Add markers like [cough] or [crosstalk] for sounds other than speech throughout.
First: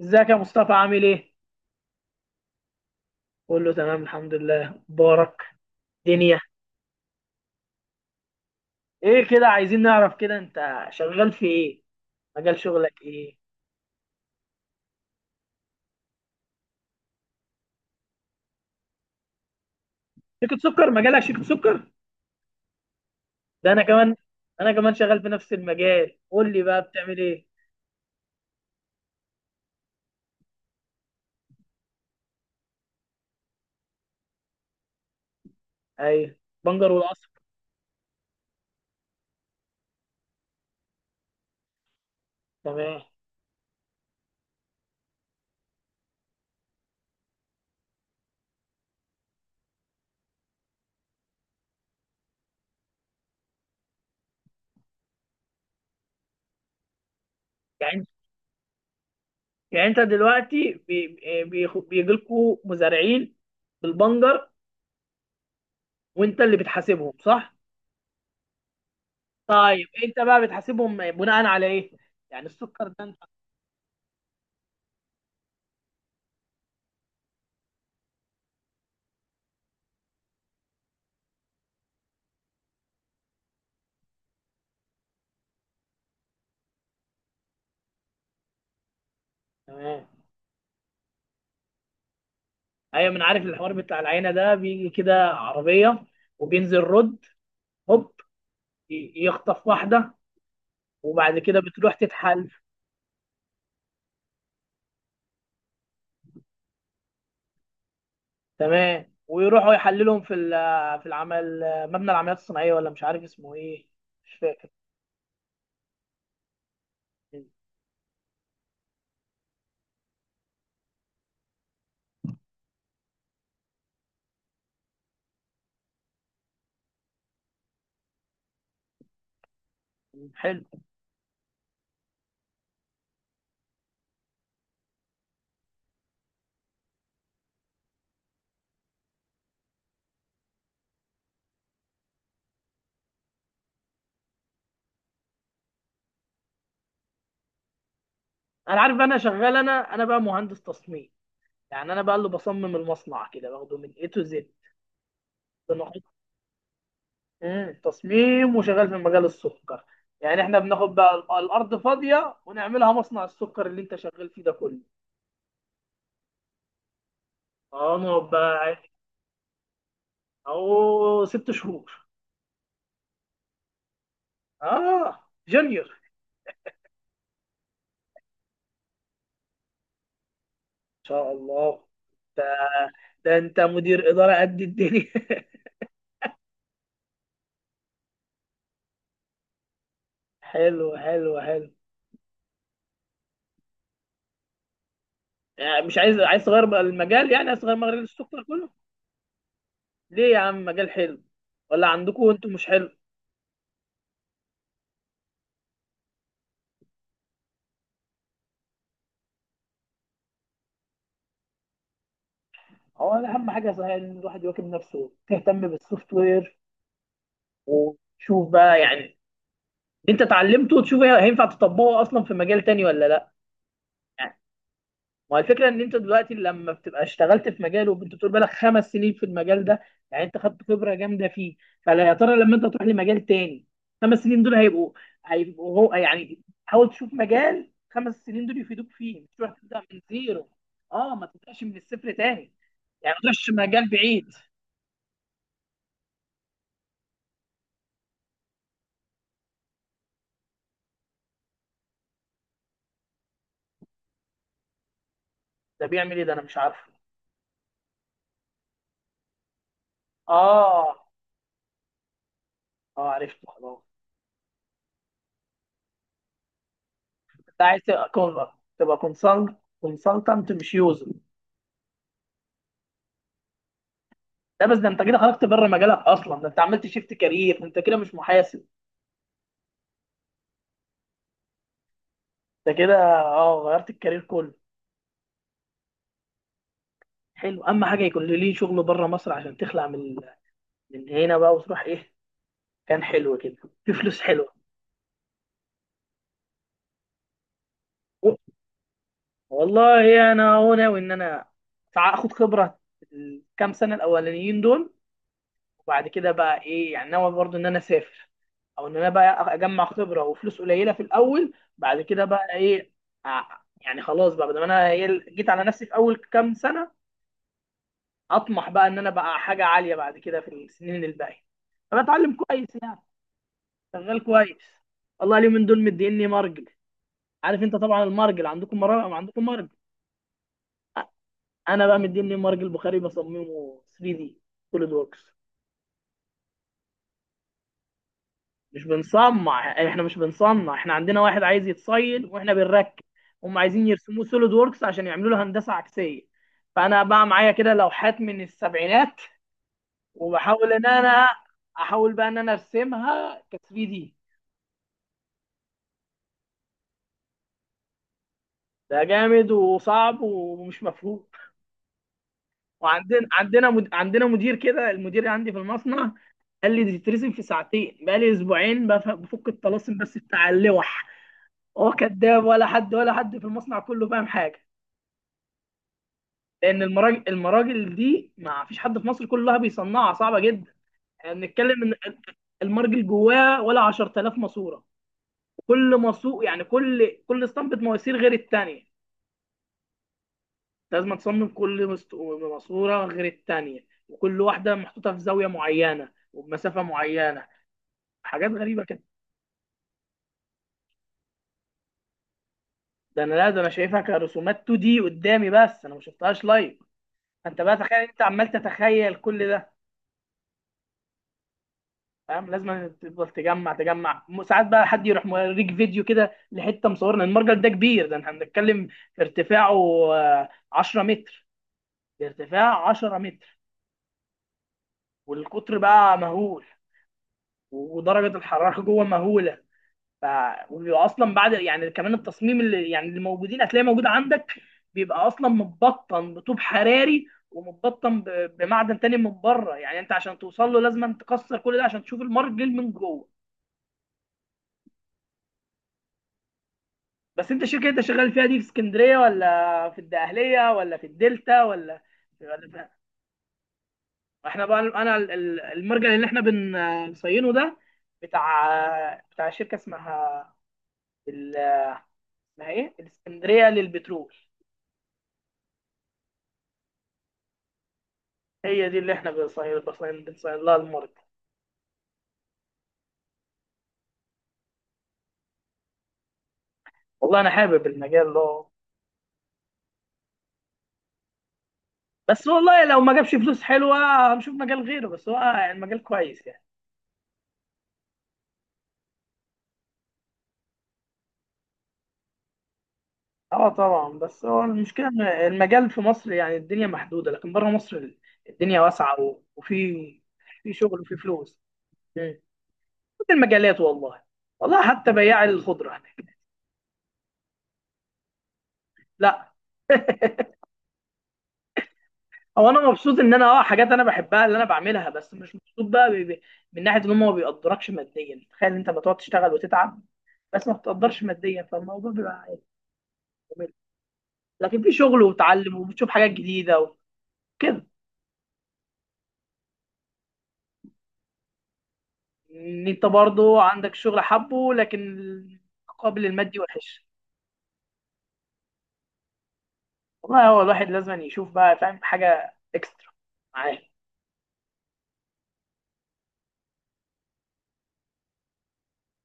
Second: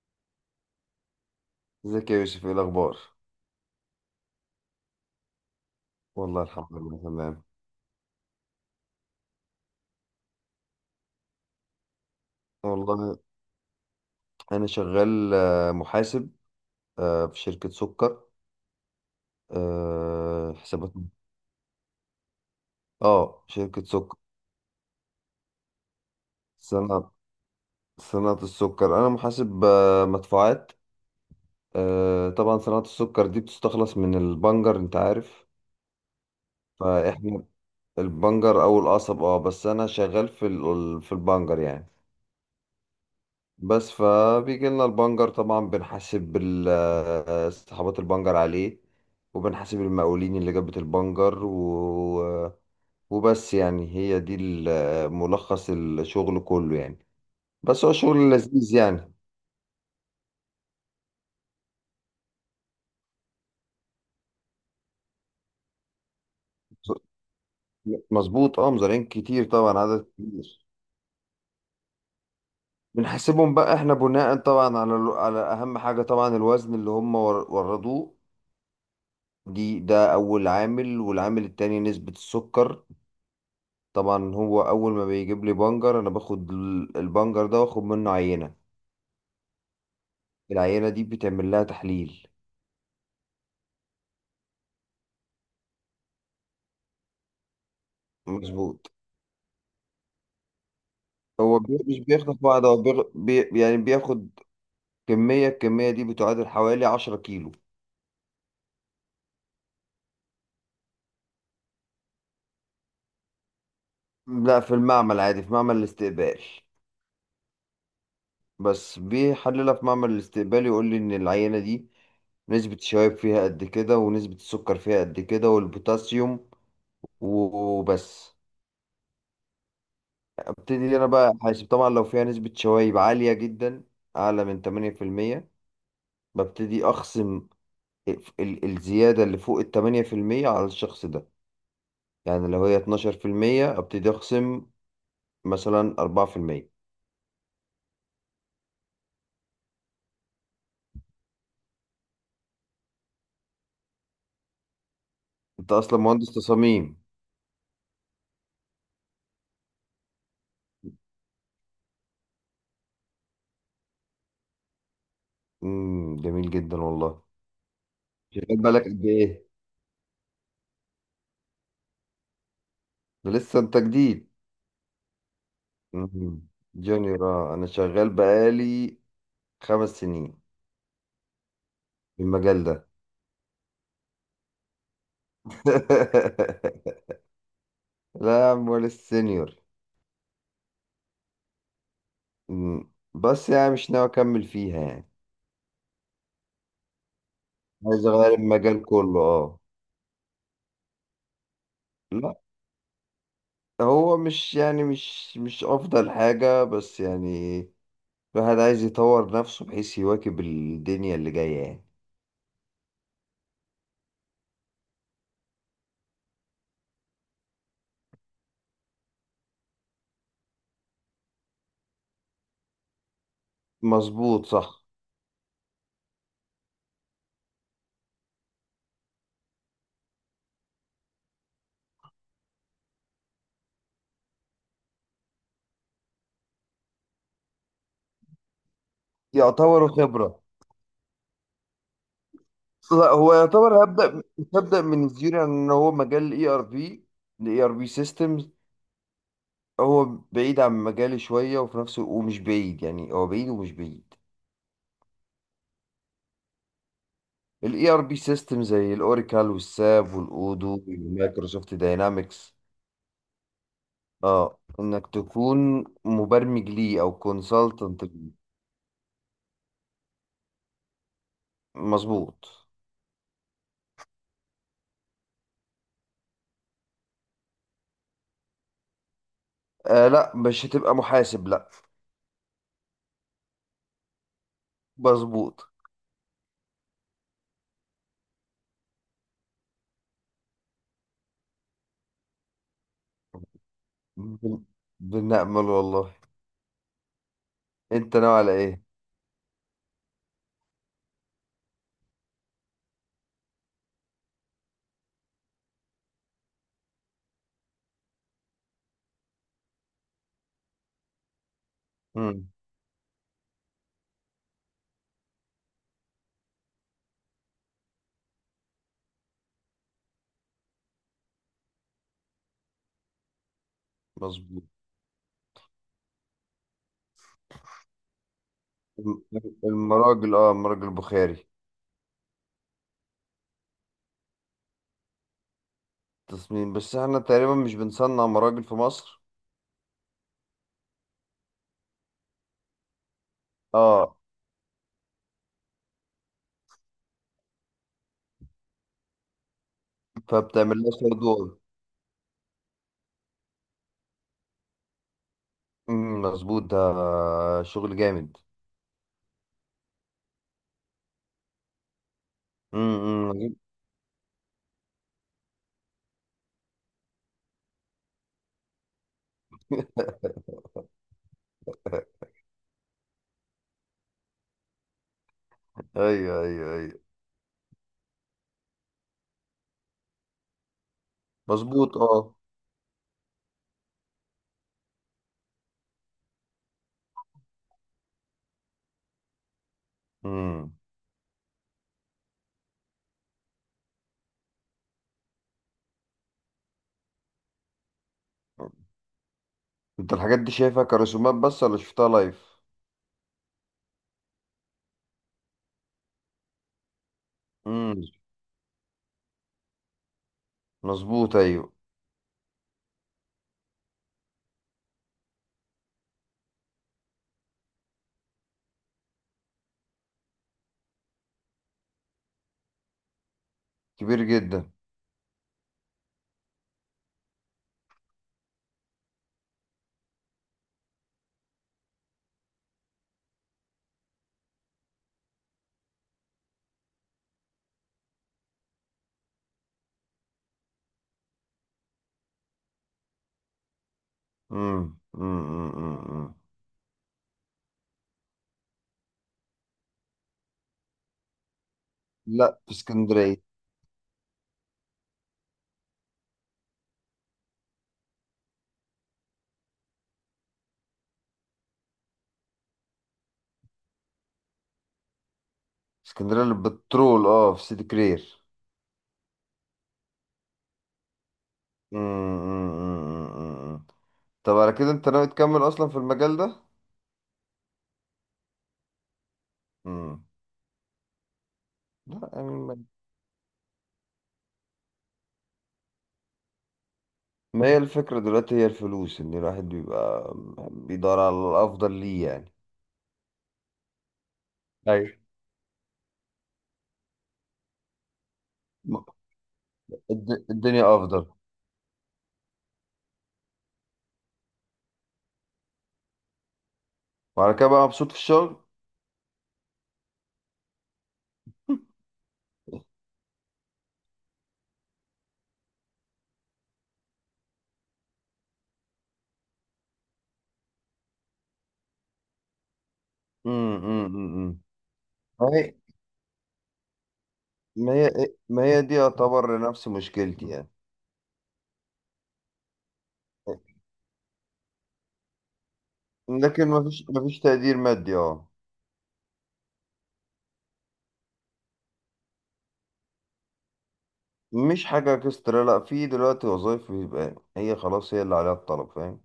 ازيك يا مصطفى؟ عامل ايه؟ ازيك يا يوسف؟ ايه الاخبار؟ قول له تمام، الحمد لله، بارك دنيا. والله الحمد لله تمام. ايه كده؟ عايزين نعرف كده، انت شغال في ايه؟ مجال شغلك والله ايه؟ انا شغال محاسب، في شركة سكر، شركة سكر؟ حسابات. مجالك شركة سكر؟ اه، ده انا شركة كمان، سكر. انا كمان شغال في نفس المجال. قول لي بقى صناعة بتعمل ايه؟ صناعة السكر. انا محاسب مدفوعات. طبعا صناعة السكر دي بتستخلص من البنجر، انت عارف. ايوه، بنجر والقصب. فاحنا البنجر او القصب، اه، بس انا شغال في البنجر يعني. تمام. بس فبيجي لنا البنجر، طبعا بنحاسب صحابات البنجر عليه. وبنحاسب المقاولين اللي جابت البنجر. وبس، يعني هي دي ملخص الشغل كله يعني. بس هو يعني شغل لذيذ يعني. يعني انت دلوقتي بيجي لكم مزارعين بالبنجر، وانت اللي بتحاسبهم، صح؟ مظبوط، اه، مزارعين كتير طبعا، طيب عدد انت بقى كبير. بتحاسبهم بناء على ايه؟ يعني السكر ده انت. بنحاسبهم بقى احنا، بناء طبعا على اهم حاجة طبعا الوزن اللي هم وردوه. ده اول عامل، والعامل التاني نسبة السكر. طبعا هو اول ما بيجيب لي بنجر، انا باخد البنجر ده واخد منه عينه. تمام، العينه دي بتعمل لها تحليل. ايوه. من عارف الحوار بتاع العينه ده، بيجي كده عربيه وبينزل رد، هوب مظبوط. يخطف واحده وبعد هو كده بتروح مش بياخد تتحل. بعض، هو يعني بياخد الكميه دي بتعادل حوالي 10 كيلو. تمام، ويروحوا يحللهم في في العمل، مبنى العمليات الصناعيه، ولا مش عارف اسمه ايه، مش لا، فاكر. في المعمل عادي، في معمل الاستقبال. بس بيحللها في معمل الاستقبال، يقول لي ان العينه دي نسبه الشباب فيها قد كده، ونسبه السكر فيها قد كده، والبوتاسيوم وبس. حلو. ابتدي انا بقى احاسب، طبعا لو فيها نسبة شوايب عالية جدا اعلى من 8%، ببتدي اخصم الزيادة اللي فوق ال 8% على الشخص ده. يعني لو هي 12% ابتدي اخصم مثلا 4%. انا عارف، انا شغال، انا بقى مهندس تصميم. يعني انا بقى اللي بصمم المصنع كده، باخده من اي تو زد. انت اصلا مهندس تصاميم؟ مم. تصميم وشغال في مجال السكر. يعني احنا بناخد بقى الارض فاضيه ونعملها مصنع السكر اللي انت شغال فيه ده كله. جميل جدا والله. اه ما هو شغال بقى بقالك عادي. قد ايه؟ اهو ست شهور. ده لسه انت جديد. اه جونيور ان مم. جونيور. انا شغال بقالي 5 سنين شاء الله. في ده, المجال ده. ده انت مدير اداره قد الدنيا! [laughs] [laughs] لا يا عم، ولا السينيور. حلو حلو حلو. بس يعني مش ناوي اكمل فيها يعني. يعني مش عايز تغير بقى المجال؟ يعني عايز تغير مجال عايز السوفت اغير كله؟ المجال كله، اه. ليه يا عم، مجال حلو، ولا عندكم لا، انتوا مش حلو؟ هو مش يعني مش افضل حاجة، بس يعني الواحد عايز يطور نفسه بحيث يواكب الدنيا اللي جاية يعني. هو أنا اهم حاجه صحيح ان الواحد يواكب نفسه، تهتم بالسوفت وير وتشوف بقى يعني. انت اتعلمته، وتشوف هينفع تطبقه اصلا في مجال تاني ولا لا. مظبوط، صح. ما هو الفكره ان انت دلوقتي لما بتبقى اشتغلت في مجال، وانت بتقول بالك خمس سنين في المجال ده، يعني انت خدت خبره جامده فيه. فلا، يا ترى لما انت تروح لمجال تاني، خمس سنين دول هيبقوا، هو يعني حاول تشوف مجال خمس سنين دول يفيدوك فيه، مش تروح تبدا يعتبر من خبرة. زيرو. اه، ما تبداش من الصفر تاني. لا، يعني ما هو تروحش يعتبر مجال هبدأ بعيد. هبدأ من الزيرو، يعني ان هو مجال الاي ار بي، الاي ار بي سيستمز. هو بعيد عن مجالي شوية، وفي نفس ومش بعيد يعني، هو بعيد ومش بعيد. ده بيعمل ايه؟ ده انا مش عارفه. الاي ار بي سيستم زي الاوراكل والساب والاودو اه، والمايكروسوفت داينامكس. اه عرفته، خلاص. اه، انك تكون مبرمج ليه او انت عايز كونسلتنت. تبقى تبقى كونسلتنت مش يوزر؟ مظبوط. لا، بس ده انت كده خرجت بره مجالك اصلا، ده انت عملت شيفت كارير، انت كده مش محاسب. لا، مش هتبقى محاسب، لا. انت كده اه غيرت الكارير كله. مظبوط. حلو، اما حاجه يكون ليه شغل بره مصر، عشان تخلع من هنا بقى وتروح ايه، كان حلو كده، في فلوس حلوه. بن- بنأمل والله. انت ناوي على ايه؟ والله انا، هو ناوي ان انا اخد خبره الكام سنه الاولانيين دول، وبعد كده بقى ايه يعني، ناوي برضو ان انا اسافر، او ان انا بقى اجمع خبره وفلوس قليله في الاول، بعد كده مم. بقى ايه. يعني خلاص بقى، بدل ما انا إيه، جيت على نفسي في اول كام سنه، اطمح بقى ان انا بقى حاجه عاليه بعد كده في السنين الباقيه. فبتعلم كويس يعني، شغال كويس. مظبوط. والله اليومين دول مديني مرجل. عارف انت طبعا المرجل؟ عندكم مرجل، عندكم مرجل. المراجل البخاري. انا بقى مديني مرجل بخاري بصممه 3 دي، سوليد ووركس. تصميم، بس احنا تقريبا مش بنصنع مراجل في مش مصر. بنصنع، احنا مش بنصنع، احنا عندنا واحد عايز يتصيد واحنا بنركب. هم عايزين اه، يرسموه سوليد ووركس عشان يعملوا له هندسه عكسيه. فانا بقى معايا كده لوحات من السبعينات، وبحاول فبتعمل ان لها انا صدور. احاول بقى ان انا ارسمها ك 3 دي. مم، مظبوط. ده شغل جامد. ده جامد وصعب ومش مفهوم. وعندنا امم عندنا عندنا مدير كده، المدير عندي في المصنع قال لي دي تترسم في ساعتين، بقى لي اسبوعين بفك الطلاسم بس بتاع اللوح. هو كداب، ولا حد، ولا حد في المصنع كله فاهم حاجه. ايوه، ايوه، لان ايوه. المراجل، دي ما فيش حد في مصر كلها بيصنعها، صعبه جدا. يعني بنتكلم ان مظبوط، اه. المرجل جواه ولا 10,000 ماسوره. كل ماسور يعني، كل اسطمبه مواسير غير الثانيه، امم لازم تصمم كل ماسوره غير الثانيه، وكل واحده محطوطه في زاويه معينه وبمسافه معينه، حاجات غريبه كده. انت الحاجات دي شايفها كرسومات بس، ولا شفتها لايف؟ ده انا لا، ده انا شايفها كرسومات 2 دي قدامي بس، انا ما شفتهاش لايف. انت بقى تخيل، امم انت عمال تتخيل كل ده. مظبوط، ايوه. فاهم؟ لازم تفضل تجمع، ساعات بقى حد يروح موريك فيديو كده لحته مصورنا. المرجل ده كبير، ده احنا بنتكلم في ارتفاعه 10 متر، ده ارتفاع 10 متر. كبير جدا. والقطر بقى مهول، ودرجه الحراره جوه مهوله. ف وبيبقى اصلا بعد يعني كمان التصميم، اللي يعني موجودين هتلاقي موجود عندك، بيبقى اصلا متبطن بطوب حراري، ومتبطن بمعدن تاني من بره. يعني انت عشان توصل له، لازم تكسر كل ده عشان تشوف المرجل من جوه. امم، امم، امم، أمم، أمم. بس انت الشركه اللي انت شغال فيها دي في اسكندريه، ولا في الدقهليه، ولا في الدلتا، ولا لا، في في... اسكندريه. احنا بقى انا المرجع اللي احنا بنصينه ده بتاع، شركه اسمها ال... اسمها ايه، الاسكندريه للبترول. اسكندريه للبترول، اه، في سيدي كرير. هي دي اللي احنا بنصين، لها المرجع. امم، أمم، أمم، أمم، أمم. طب على كده انت ناوي تكمل اصلا في المجال ده؟ والله انا حابب المجال ده، امم. لا، بس يعني ما. والله لو ما جابش فلوس حلوه هنشوف مجال غيره، بس هو المجال كويس يعني. ما هي الفكره دلوقتي هي الفلوس ان الواحد بيبقى بيدور على الافضل ليه يعني اه طبعا، بس هو المشكله ايوه إن المجال في مصر يعني الدنيا محدوده، لكن بره مصر الدنيا واسعه وفي، الد- في الدنيا شغل وفي افضل فلوس. مم. كل المجالات والله، والله حتى بياع الخضره هناك. وعلى كده بقى مبسوط في الشغل [laughs] لا، هو انا [laughs] مبسوط ان انا، حاجات انا بحبها اللي انا بعملها، بس مش مبسوط بقى من ناحيه ان هم ما بيقدركش ماديا. تخيل انت ما تقعد تشتغل وتتعب بس ما بتقدرش ماديا، فالموضوع بيبقى عادي، جميل. أمم. لكن في شغل ما هي وتعلم، وبتشوف حاجات جديده وكده. ما هي ما هي دي يعتبر نفس مشكلتي يعني. ان انت برضو عندك شغل حبه، لكن المقابل المادي لكن ما فيش وحش. ما فيش تقدير مادي، اه. والله هو الواحد لازم يشوف بقى، فاهم، حاجة اكسترا معاه. مش حاجة اكسترا، لا، في دلوقتي وظائف بيبقى هي خلاص هي اللي عليها الطلب، فاهم.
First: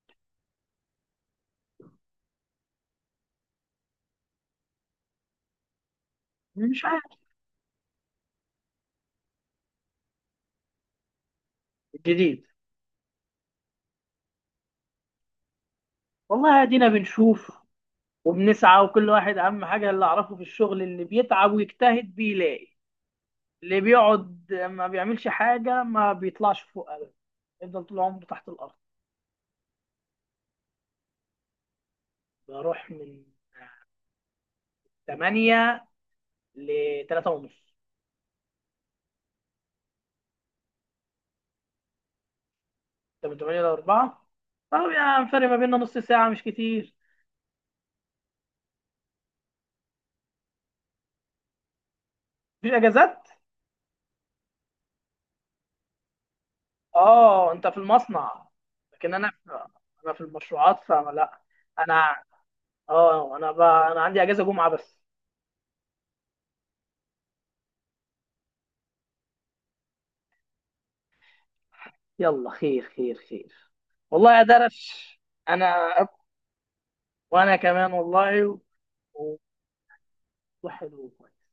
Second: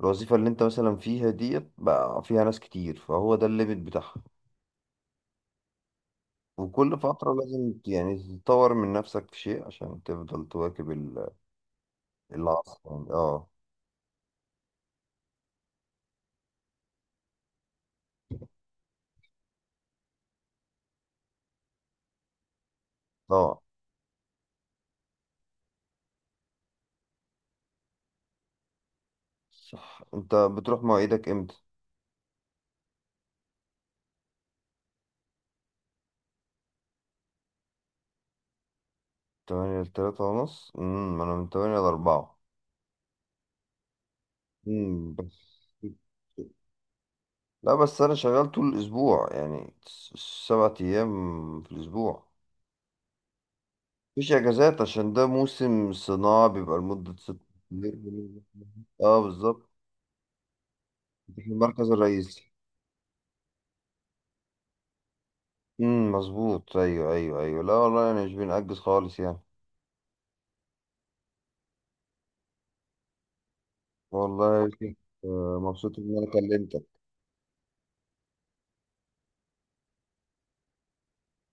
الوظيفة اللي انت مثلا فيها ديت بقى فيها ناس كتير، فهو ده الليميت بتاعها. مش وكل عارف. فترة لازم يعني تطور من نفسك في شيء عشان تفضل تواكب جديد. العصر يعني، اه. والله ادينا بنشوف وبنسعى، وكل واحد اهم حاجة اللي اعرفه في الشغل، اللي بيتعب ويجتهد بيلاقي. طبعا. اللي بيقعد ما بيعملش حاجة ما بيطلعش فوق ابدا، يفضل طول عمره تحت الارض. صح، انت بتروح مواعيدك امتى؟ بروح من 8 ل 3 ونص. 8 لـ 3 ونص. ما أنا من 8 لـ 4. انت من 8 ل 4؟ طب امم، يعني فرق ما بس. بيننا نص ساعة، مش كتير. لا، بس أنا شغال طول الأسبوع يعني، 7 أيام في الأسبوع. مفيش اجازات؟ مفيش أجازات عشان ده موسم صناعة بيبقى لمدة ست اه انت في شهور. المصنع، لكن اه، انا في، بالظبط. انا في المشروعات فما لا. في المركز انا الرئيسي. اه انا بقى انا عندي اجازه جمعه بس. مظبوط. أيوه، أيوه، أيوه. لا والله أنا مش بنأجز خالص يعني. يلا خير، خير خير. والله يا والله يا يوسف، درش. انا مبسوط أب... إن أنا كلمتك. وانا كمان والله، و- وحلو وكويس.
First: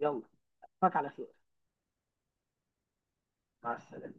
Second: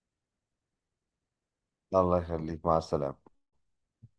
يلا، اشوفك على خير. الله يخليك، مع السلامة. مع السلامه.